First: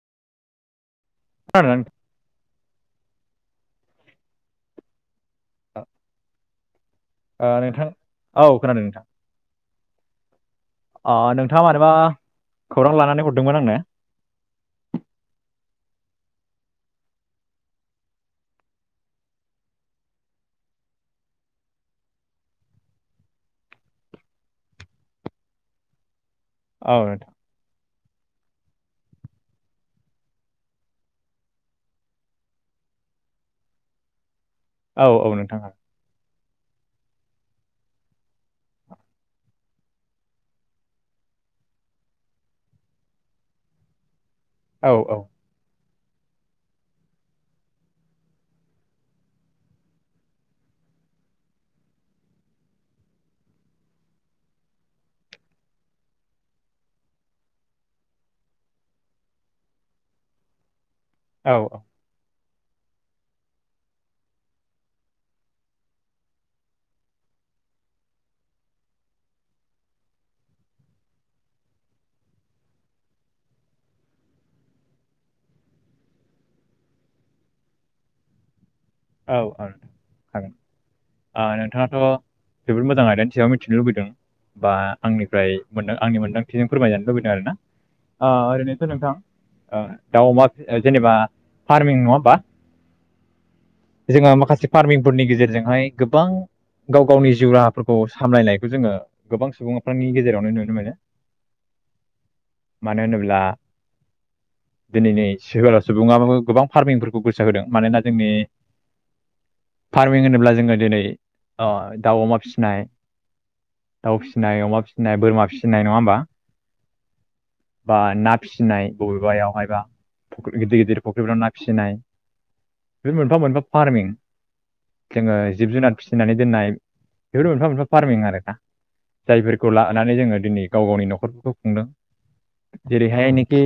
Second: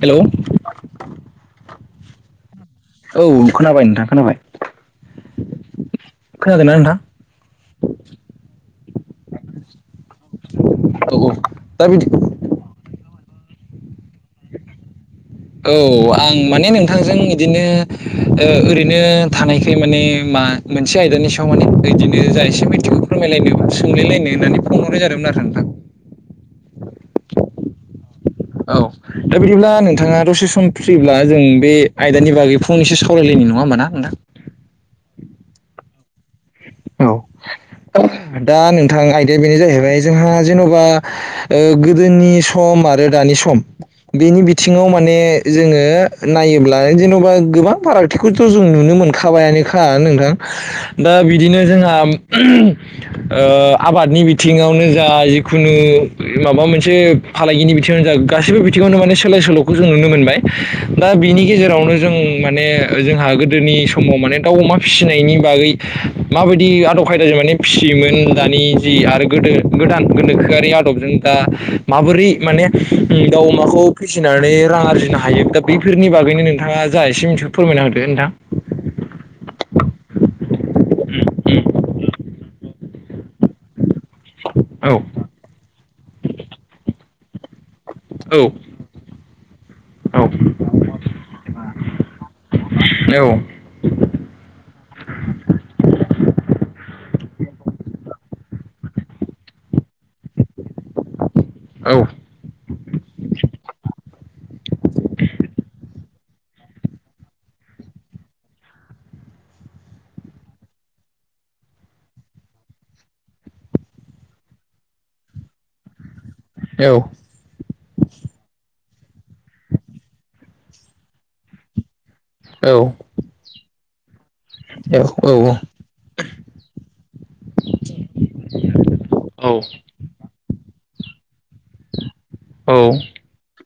Hello [inaudible] नादों [inaudible] औ खोनाबाय नोंथां खोनाबाय औ खोनादोंना नोंथां नोंथां औ खोनादों नोंथां औ औ नोंथाङा दा मानोबा बिदि खौरां लानानै हरदोंमोन आंनो औ आं माने नोंथांजों बिदिनो ओरैनो थानायखाय माने मा मोनसे आयदानि सायाव माने बिदिनो जा एसे मिथिगौ फोरमायलायनो सोंलायलायनो होननानै फन हरनाय जादोंमोन आरो नोंथां [unintelligible] औ नोंथा औ दा बिदिब्ला नोंथाङा दसे सम फ्रिब्ला जों बे आयदानि बागै फंनैसो सावरायलायनो नंङा होनबा ना नोंथां औ-औ नोंथां औ औ दा नोंथां आयदाया बेनो जाहैबाय जोंहा जेन'बा गोदोनि सम आरो दानि सम बेनि बिथिङाव औ औ माने जोङो नायोब्ला जेन'बा गोबां फारागथिखौथ' जों नुनो मोनखाबायानोखा नोंथां दा बिदिनो जोंहा आबादनि बिथिङावनो जा जिखुनु माबा मोनसे फालांगिनि बिथिङावनो जा गासैबो बिथिङावनो माने सोलाय सोल'खौ जों नुनो मोनबाय। दा बिनि औ गेजेरावनो जों माने जोंहा गोदोनि समाव माने दाउ अमा फिसिनायनि बागै माबायदि आदब खायदाजों माने फिसियोमोन दानि जि आरो गोदो-गोदान गोनोखोआरि आदबजों दा माबोरै माने दाउ अमाखौ फिसिनानै रां आरजिनो हायो दा बेफोरनि बागै गैनो नोंथाङा जा एसे मिथिगौ फोरमायना होदो नोंथां। औ औ हागोन ओ नोंथाङाथ' जोबोद मोजां आयदानि सायाव मिथिनो लुबैदों बा औ आंनिफ्राय मोनदा आंनि मोन्दांथिजों फोरमायजानो लुबैदों आरो ना ओ औ ओरैनोथ' नोंथां ओ दाउ अमा जेनेबा फार्मिं नङा होनबा औ जोङो माखासे फार्मिंफोरनि गेजेरजोंहाय गोबां गाव गावनि जिउ राहाफोरखौ सामलायनायखौ जोङो गोबां सुबुंफोरनि गेजेरावनो नुनो मोनो। औ मानो होनोब्ला दिनैनि [unintelligible] सुबुङाबो गोबां फार्मिंफोरखौ गोसो होदों मानोना जोंनि फार्मिं होनोब्ला जोङो दिनै अ दाउ अमा फिसिनाय दाउ फिसिनाय अमा फिसिनाय बोरमा फिसिनाय नङा होमबा। बा ना फिसिनाय बबेबायाव हायबा फुख्रि गिदिर गिदिर फुख्रिफोराव ना फिसिनाय औ बेफोर मोनफा मोनफा फार्मिं औ जोङो जिब जुनार फिसिनानै दोननाय बेफोर मोनफा मोनफा फार्मिं आरोना। जायफोरखौ लानानै जोङो दिनै गाव गावनि न'खरफोरखौ खुंदों। औ जेरैहायनिखि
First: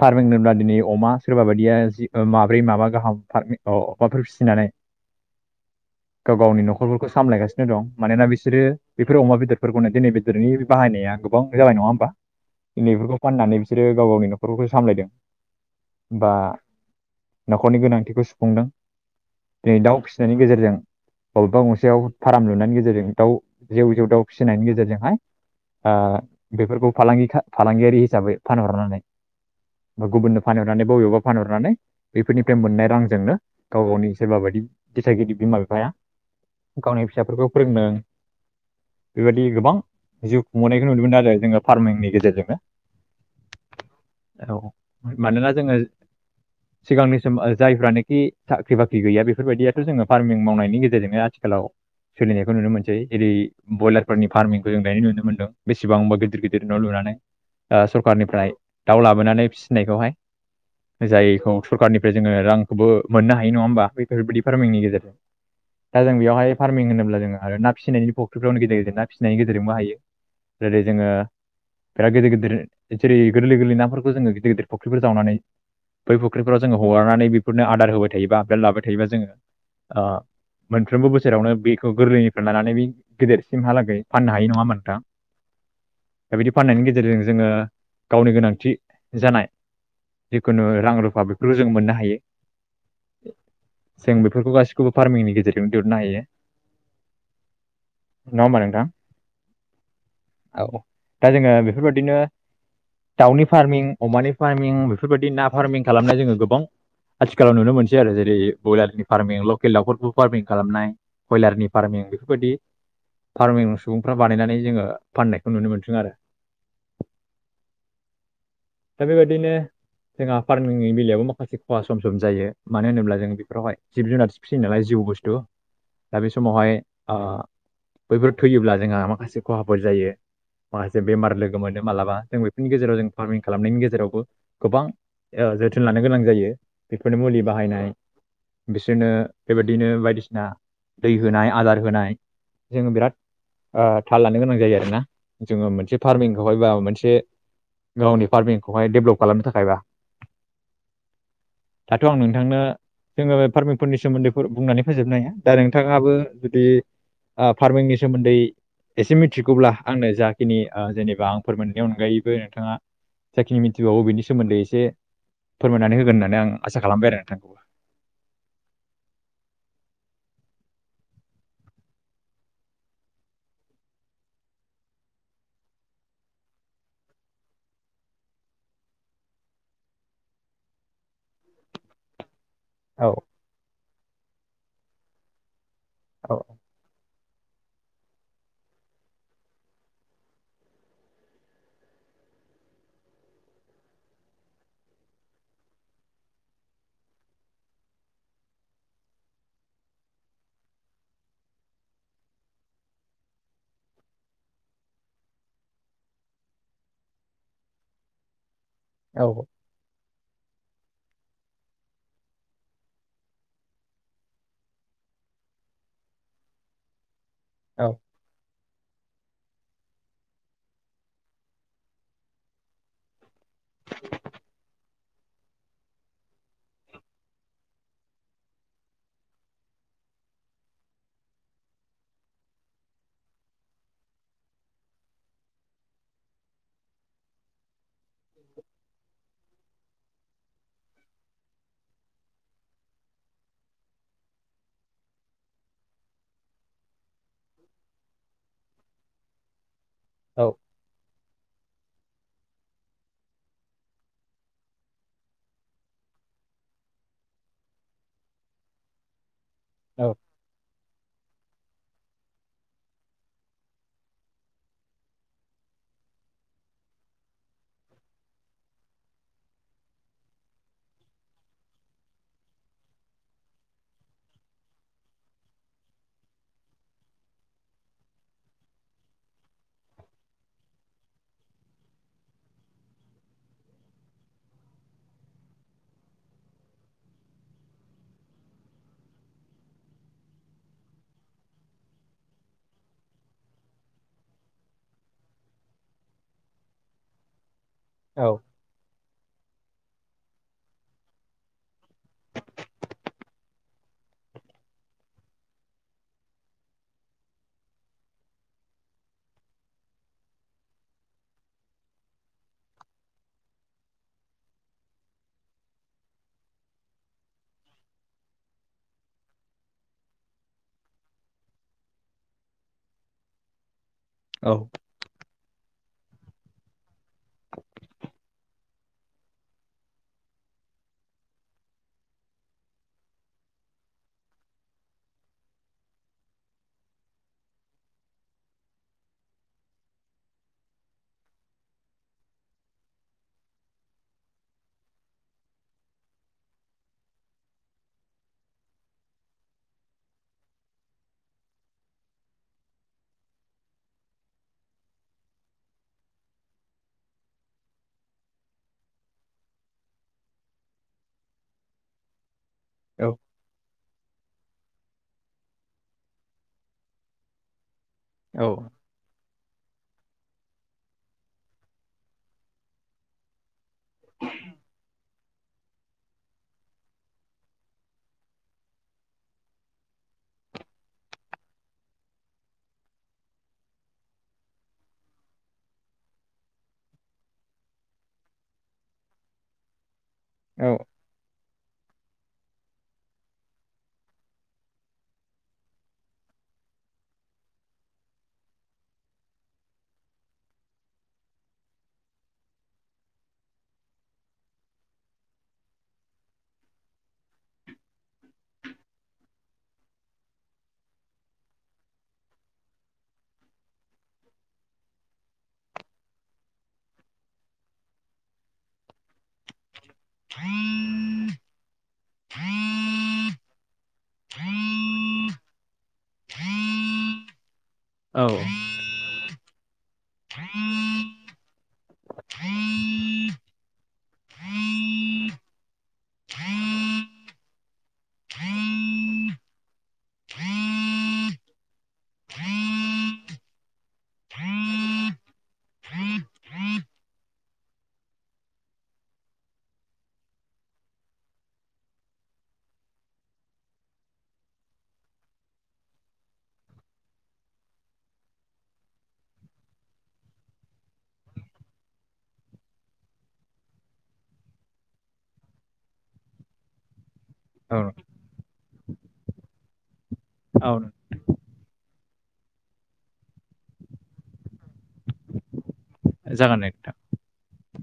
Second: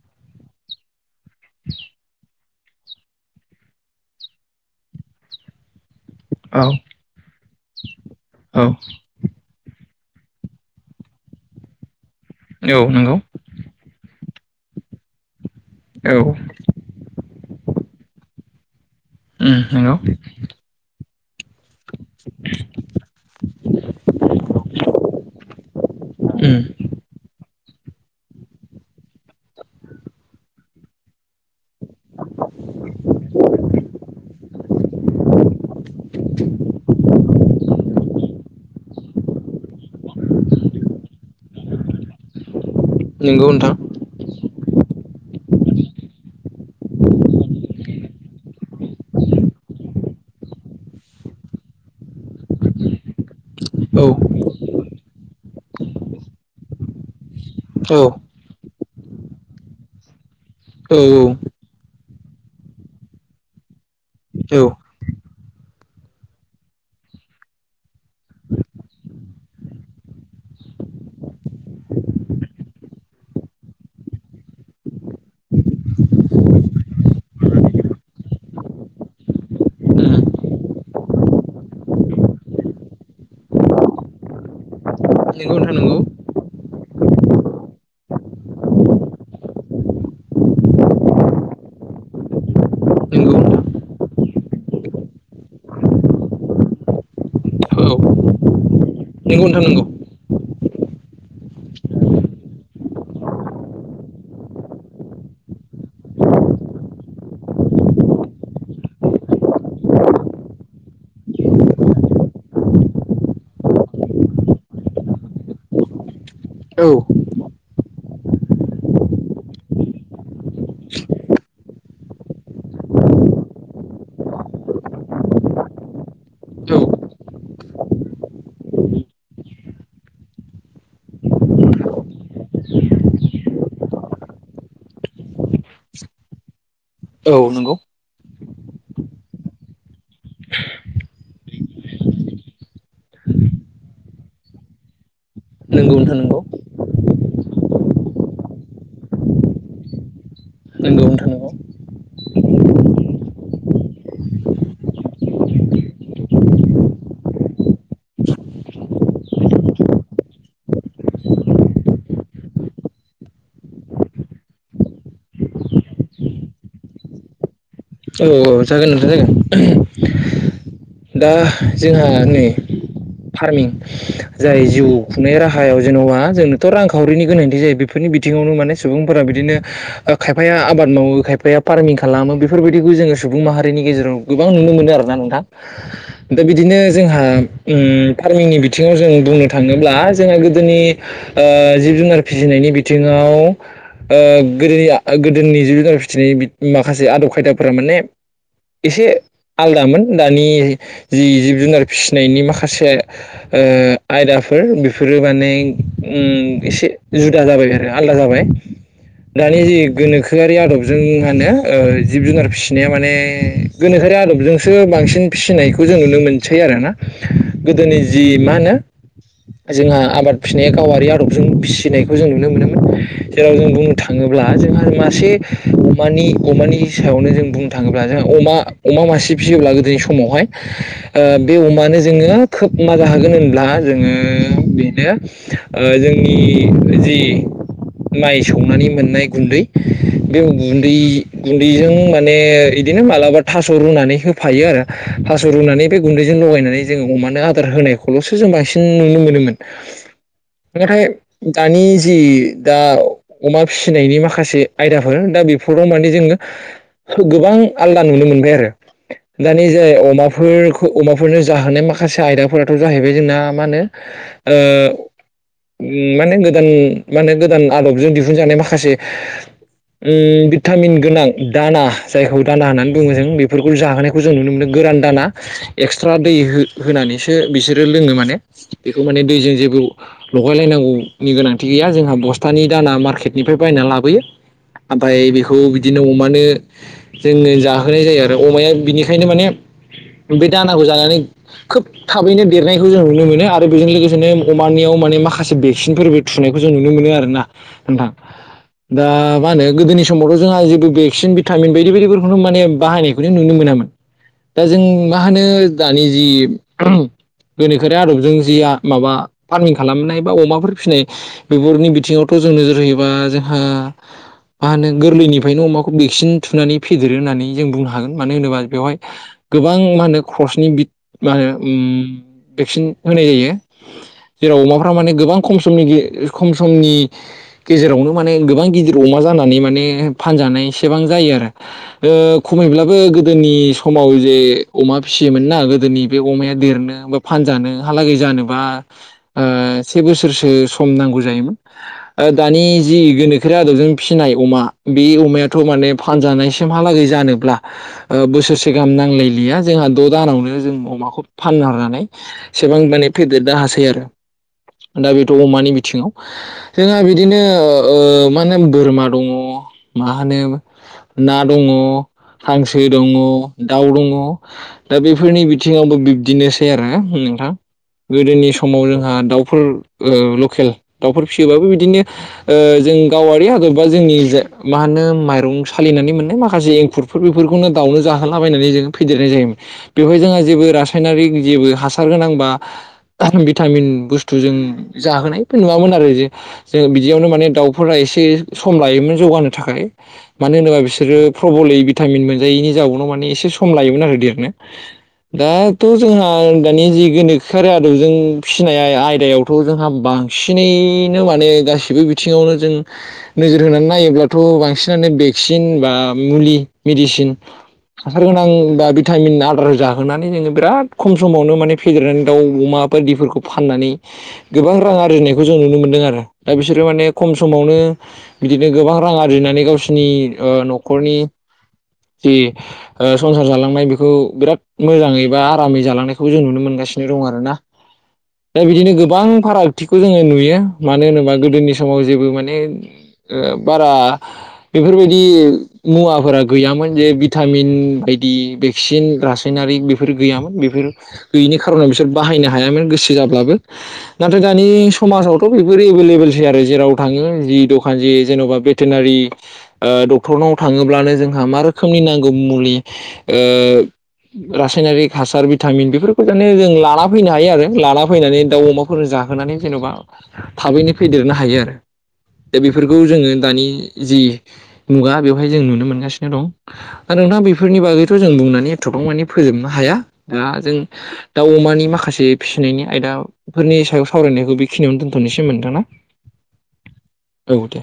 फार्मिं होनोब्ला दिनै अमा सोरबा बायदिया जि माब्रै माबा गाहाम फारमिं अ माफोर फिसिनानै गाव औ गावनि न'खरफोरखौ सामलायगासिनो दं मानोना औ बिसोरो बेफोर अमा बेदरफोरखौनो दिनै बेदरनि बाहायनाया गोबां जाबाय नङा होमबा औ दिनै नंगौ बेफोरखौ फाननानै बिसोरो गाव गावनि न' न'खरफोरखौ सामलायदों औ बा न'खरनि गोनांथिखौ सुफुंदों। उम दिनै नंगौ दाउ फिसिनायनि गेजेरजों अबेबा गंसेयाव फाराम लुनायनि गेजेरजों दाउ जेउ जेउ दाउ फिसिनायनि गेजेरजोंहाय ओ उम बेफोरखौ फालांगि फालांगियारि हिसाबै फानहरनानै बा गुबुननो फानहरनानै बबेबा फानहरनानै बैफोरनिफ्राय मोननाय रांजोंनो गाव गावनि सोरबा बायदि दिथागिरि बिमा बिफाया गावनि फिसाफोरखौ फोरोंदों बेबायदि गोबां जिउ खुंनायखौ नुनो मोनदों आरो जोङो फार्मिंनि गेजेरजोंनो नंगौ नोंथां औ मानोना जोङो सिगांनि सम जायफ्रानोखि साख्रि बाख्रि गैया बेफोरबायदियाथ' जोङो फार्मिं मावनायनि गेजेरजोंनो आथिखालाव सोलिनायखौ नुनो मोनसै इदि औ ब्रयलारफोरनि फार्मिंखौ जों दायो नुनो मोनदों बेसेबांबा गिदिर गिदिर न' लुनानै ओ औ सरखारनिफ्राय दाउ लाबोनानै फिसिनायखौहाय औ उम जायखौ सरखारनि ओमफ्राय जोङो रांखौबो मोननो हायो नङा होमा बेफोरबायदि फार्मिंनि नंगौ गेजेरजों। दा जों बेयावहाय फार्मिं होनोब्ला जोङो आरो ना फिसिनायनि फुख्रिफोरावनि गेदेर गेदेर ना फिसिनायनि गेजेरजोंबो हायो। जेरै जोङो बिराद गिदिर गिदिर जेरै गोरलै गोरलै नाफोरखौ जोङो गिदिर गिदिर फुख्रिफोर जावनानै बै फुख्रिफोराव जोङो हगारनानै बेफोरनो आदार होबाय थायोबा आबदाल लाबाय थायोबा जोङो ओ मोनफ्रोमबो बोसोरावनो बेखौ गोरलैनिफ्राय लानानै बे गेदेरसिमहालागै फाननो हायो नङा ओमबा नोंथां? नोंगौ नोंथां। नंगौ दा बिदि फाननायनि गेजेरजों जोङो गावनि गोनांथि जानाय जिखुनु रां रुफा बेफोरखौ जोंङो मोननो हायो। नोंथां औ नंगौ नोंथां नंगौ जों बेफोरखौ गासिखौबो फार्मिंनि गेजेरजोंनो दिहुननो हायो। औ नंगौ नंगौ नङा होमबा नोंथां? नोंथां नंगौ औ दा जोङो बेफोरबादिनो दाउनि फार्मिं अमानि फार्मिं बेफोरबायदि ना फार्मिं खालामनाय जोङो गोबां आथि थिखालाव नुनो मोनसै आरो जेरै बयलारनि फार्मिं लकेल दावफोरखौ फार्मिं खालामनाय बयलारनि फार्मिं बेफोरबाय बे फार्मिं सुबुंफ्रा बानायनानै जोङो फाननायखौ नुनो मोनथों आरो। औ। दा बेबायदिनो जोंहा फार्मंनि बेलायावबो माखासे खहा सम जम जायो मानो होनोब्ला जों बेफोरावहाय जिब जुनार फिसियो नालाय जिउ बुस्थु दा बे समावहाय ओ बैफोर थैयोब्ला जोंहा माखासे खहाफोर जायो। माखासे बेमार लोगो मोनो मालाबा जों बेफोरनि गेजेराव जों फार्मिं खालामनायनि गेजेरावबो गोबां ओ जोथोन लानो गोनां जायो। बेफोरनि मुलि बाहायनाय बिसोरनो बेबायदिनो बायदिसिना दै होनाय आदार होनाय जोङो बिराद ओ थाल लानो गोनां जायो आरो ना जोङो मोनसे फार्मिंखौहायबा मोनसे गावनि फार्मिंखौहाय डेभलप खालामनो थाखायबा । नोंगौ नोंथां। नंगौ दाथ' आं नोंथांनो जोङो फार्मिंफोरनि सोमोन्दैफोर बुंनानै फोजोबनो हाया। दा नोंथाङाबो जुदि ओ फार्मिंनि सोमोन्दै एसे मिथिगौब्ला आंनो जाखिनि ओ जेनेबा आं फोरमायनायनि अनगायैबो नोंथाङा जाखिनि मिनथिबावो बिनि सोमोन्दै एसे फोरमायनानै होगोन होननानै आं आसा खालामबाय आरो नोंथां। औ औ जागोन नोंथां जागोन। दा जोंहा नै फार्मिं जाय जिउ खुंनाय राहायाव जेन'बा जोंनोथ' रांखावरिनि गोनांथि जायो बेफोरनि बिथाङावनो माने सुबुंफोरा बिदिनो खायफाया आबाद मावो खायफाया फार्मं खालामो बेफ बेफोरबायदिखौ औ जोङो सुबुं माहारिनि गेजेराव गोबां नुनो मोनो आरोना नोंथां। औ दा बिदिनो जोंहा ओम फार्मिंनि बिथिङाव जों बुंनो थाङोब्ला जोङो गोदोनि ओ जिब जुनार फिसि नायनि बिथिङाव ओ गोरलै आ गोदोनि जिब जुनार फिसिनायनि माखासे आदब खायदाफोरा माने एसे आलदामोन दानि जि जिब जुनार फिसिनायनि माखासे ओ आयदाफोर बेफोरो माने ओम एसे जुदा जाबाय आरो आलदा जाबाय। औ दानि जि गोनोखोआरि आदबजों मा होनो जिब जुनार फिसिनाया माने गोनोखोआरि आदबजोंसो बांसिन फिसिनायखौ जों नुनो मोनसै आरो ना। औ गोदोनि जि मा होनो जोंहा आबाद फिनाया गावारि आदबजों फिसिनायखौ जों नुनो मोनोमोन। जेराव जों बुंनो थाङोब्ला दा जोंहा मासे अमानि-अमानि सायावनो जों बुंनो थाङोब्ला जों अमा-अमा मासे फिसियोब्ला गोदोनि समावहाय ओ बे अमानो जोङो खोब मा जाहोगोन होनब्ला जोङो बेनो ओ जोंनि जि माइ सौनानै मोननाय गुन्दै बे गुन्दै गुन्दैजों माने इदिनो मालाबा थस' रुनानै होफायो आरो थस' रुनानै बे गुनदैजोंनो लगायनानै जोङो अमानो आदार होनायखौल'सो जों बांसिन नुनो मोनोमोन औ । नाथाय दानि । जि दा अमा फिसिनायनि माखासे आयदाफोर दा बेफोराव माने जोङो । गोबां आलदा नुनो मोनबाय आरो दानि जाय औ अमाफोरखौ । खौ अमाफोरनो जाहोनाय माखासे आयदाफोराथ' जाहैबाय जोंना मा होनो ओ । माने गोदान माने गोदान आदबजों दिहुनजानाय माखासे । ओम भिटामिन गोनां । दाना जायखौ दाना होननानै बुङो जों बेफोरखौ जाहोनायखौ जों नुनो मोनो गोरान दाना एक्सट्रा दै । हो होनानैसो बिसोरो लोङो माने बेखौ माने दैजों जेबो लगायलायनांगौनि । गोनांथि गैया जोंहा बस्थानि दाना मार्केटनिफ्राय बायनानै लाबोयो ओमफाय बेखौ बिदिनो अमा । नो जोङो जाहोनाय जायो आरो अमाया बिनिखायनो माने । बे दानाखौ जानानै खोब थाबैनो देरनायखौ जों नुनो मोनो आरो बेजों लोगोसेनो अमानियाव । माने माखासे भेक्सिनफोरबो थुनायखौ जों नुनो मोनो आरोना । नोंथां दा मा होनो गोदोनि समावथ' जोंहा जेबो बे । सिन भिटामिन बायदि बायदिफोरखौनो माने बाहायनायखौनो नुनो मोनामोन । दा जों मा होनो दानि जि । गोनोखोरि आदबजों जिआ माबा फार्मिं खालामनाय बा अमाफोर फिसिनाय बेफोरनि बिथिङावथ' । खौ जों नोजोर होयोबा जोंहा मा होनो गोरलैनिफ्रायनो अमाखौ । खौ भेक्सिन थुनानै फेदेरो होननानै जों बुंनो हागोन मानो होनोबा बेवहाय गोबां मा होनो खर्सनि बि । माहोन उम भेस्किन होनाय जायो औ जेराव अमाफ्रा माने गोबां खम । समनि गे खम समनि गेजेरावनो माने गोबां गिदिर अमा जानानै माने फानजानाय । गोबां जायो आरो ओ खमायब्लाबो गोदोनि समाव जे अमा फिसियोमोन ना गोदो । दोनि बे अमाया देरनो बा फानजानो हालागै जानोबा आ से बोसोरसो सम । खम नांगौ जायोमोन ओ दानि जि गोनोखोआरि आदबजों फिसिनाय अमा बे अमाया । थ माने फानजानायसिमहालागै जानोब्ला ओ बोसोरसे गाहाम नांलायलिया जोंहा द' दानावनो । ओ जों अमाखौ फानहरनानै सेबां माने फेदेरनो हासै आरो । दा बेथ' अमानि बिथिङाव जोंहा बिदिनो ओ मा होनो बोरमा दङ । मा । होनो ना दङ हांसो औ। दङ दाउ दङ । दा बेफोरनि बिथिङावबो बिब्दिनोसै आरो ना नोंथां । गोदोनि औ समाव जोंहा दाउफोर । ओ लकेल दाउफोर फिसियोबाबो बिदिनो ओ जों गावारि हादर बा जोंनि जे मा होनो । माइरं सालिनानै मोननाय माखासे एंखुरफोर बेफोरखौनो दाउनो जाहोलाबायनानै जों फेदेरनाय जायोमोन बेहाय । बे जोंहा जेबो रासायनारिक जेबो हासार गोनांबा । भिटामिन बुस्थुजों जाहोनाय फाय नुवामोन आरो इदि जों बिदियावनो माने दाउफोरा । एसे सम लायोमोन जौगानो थाखाय मानो होनोबा औ बिसोरो प्रबलै । भिटामिन मोनजायैनि जाउनाव माने एसे सम लायोमोन आरो देरनो । दाथ' जोंहा दानि जि गोनोखोआरि आदबजों फिसिनाय आय आयदायावथ' जोंहा बां । बांसिनैनो माने गासैबो बिथिङावनो जों नोजोर होनानै नायोब्लाथ' बांसिन । थानो भेक्सिन बा मुलि मेडिसिन । हासार गोनां बा भिटामिन आदार जाहोनानै जोङो बिराद खम समावनो माने फेदेरनानै दाउ अमा । मा बायफोरखौ फाननानै गोबां रां आरजिनायखौ जों नुनो मोनदों आरो दा बिसोरो माने खम समावनो । ओ बिदिनो गोबां रां आरजिनानै । सिनि ओ न'खरनि जि । ओ संसार जालांनाय बेखौ बिराद मोजाङै बा आरामै जालांनायखौ जों नुनो मोनगासिनो दङ आरोना औ । दा बिदिनो गोबां फाराग । खाथिखौ जोङो नुयो, मानो होनोबा गोदोनि समाव जेबो माने बारा बेफोरबायदि मुवाफोरा गैयामोन, जे भिटामिन बायदि भेक्सिन रासायनारि फोरा गैयामोन बेफोर गैयिनि खारनाव बिसोर बाहायनो हायामोन गोसो जाब्लाबो। नाथाय दानि जों समाजावथ' बेफोर एभेलेबेलसै आरो जेराव थाङो जि दखान जि जेन'बा भेटेनारि ओ डक्टरनाव थाङोब्लानो जोंहा मा रोखोमनि नांगौ मुलि ओ रासायनारिक हासार भिटामिन बेफोरखौ माने जों लाना फैनो हायो आरो, लाना फैनानै दाउ अमाफोरजों जा होनानै जेन'बा थाबैनो फेदेरनो हायो आरो। दा बेफोरखौ जोङो दानि जि मुगा बेवहाय जों नुनो मोनगासिनो दं। आरो नोंथां औ बेफोरनि बागैथ' जों बुंनानै थबां मानि फोजोबनो हाया। दा जों औ दाउ अमानि माखा खासे फिसिनायनि आयदाफोरनि सायाव सावरायनायखौ बेखिनियावनो दोनथ'नोसै होमबा नोंथां ना जागोन दे नोंथां। औ दे।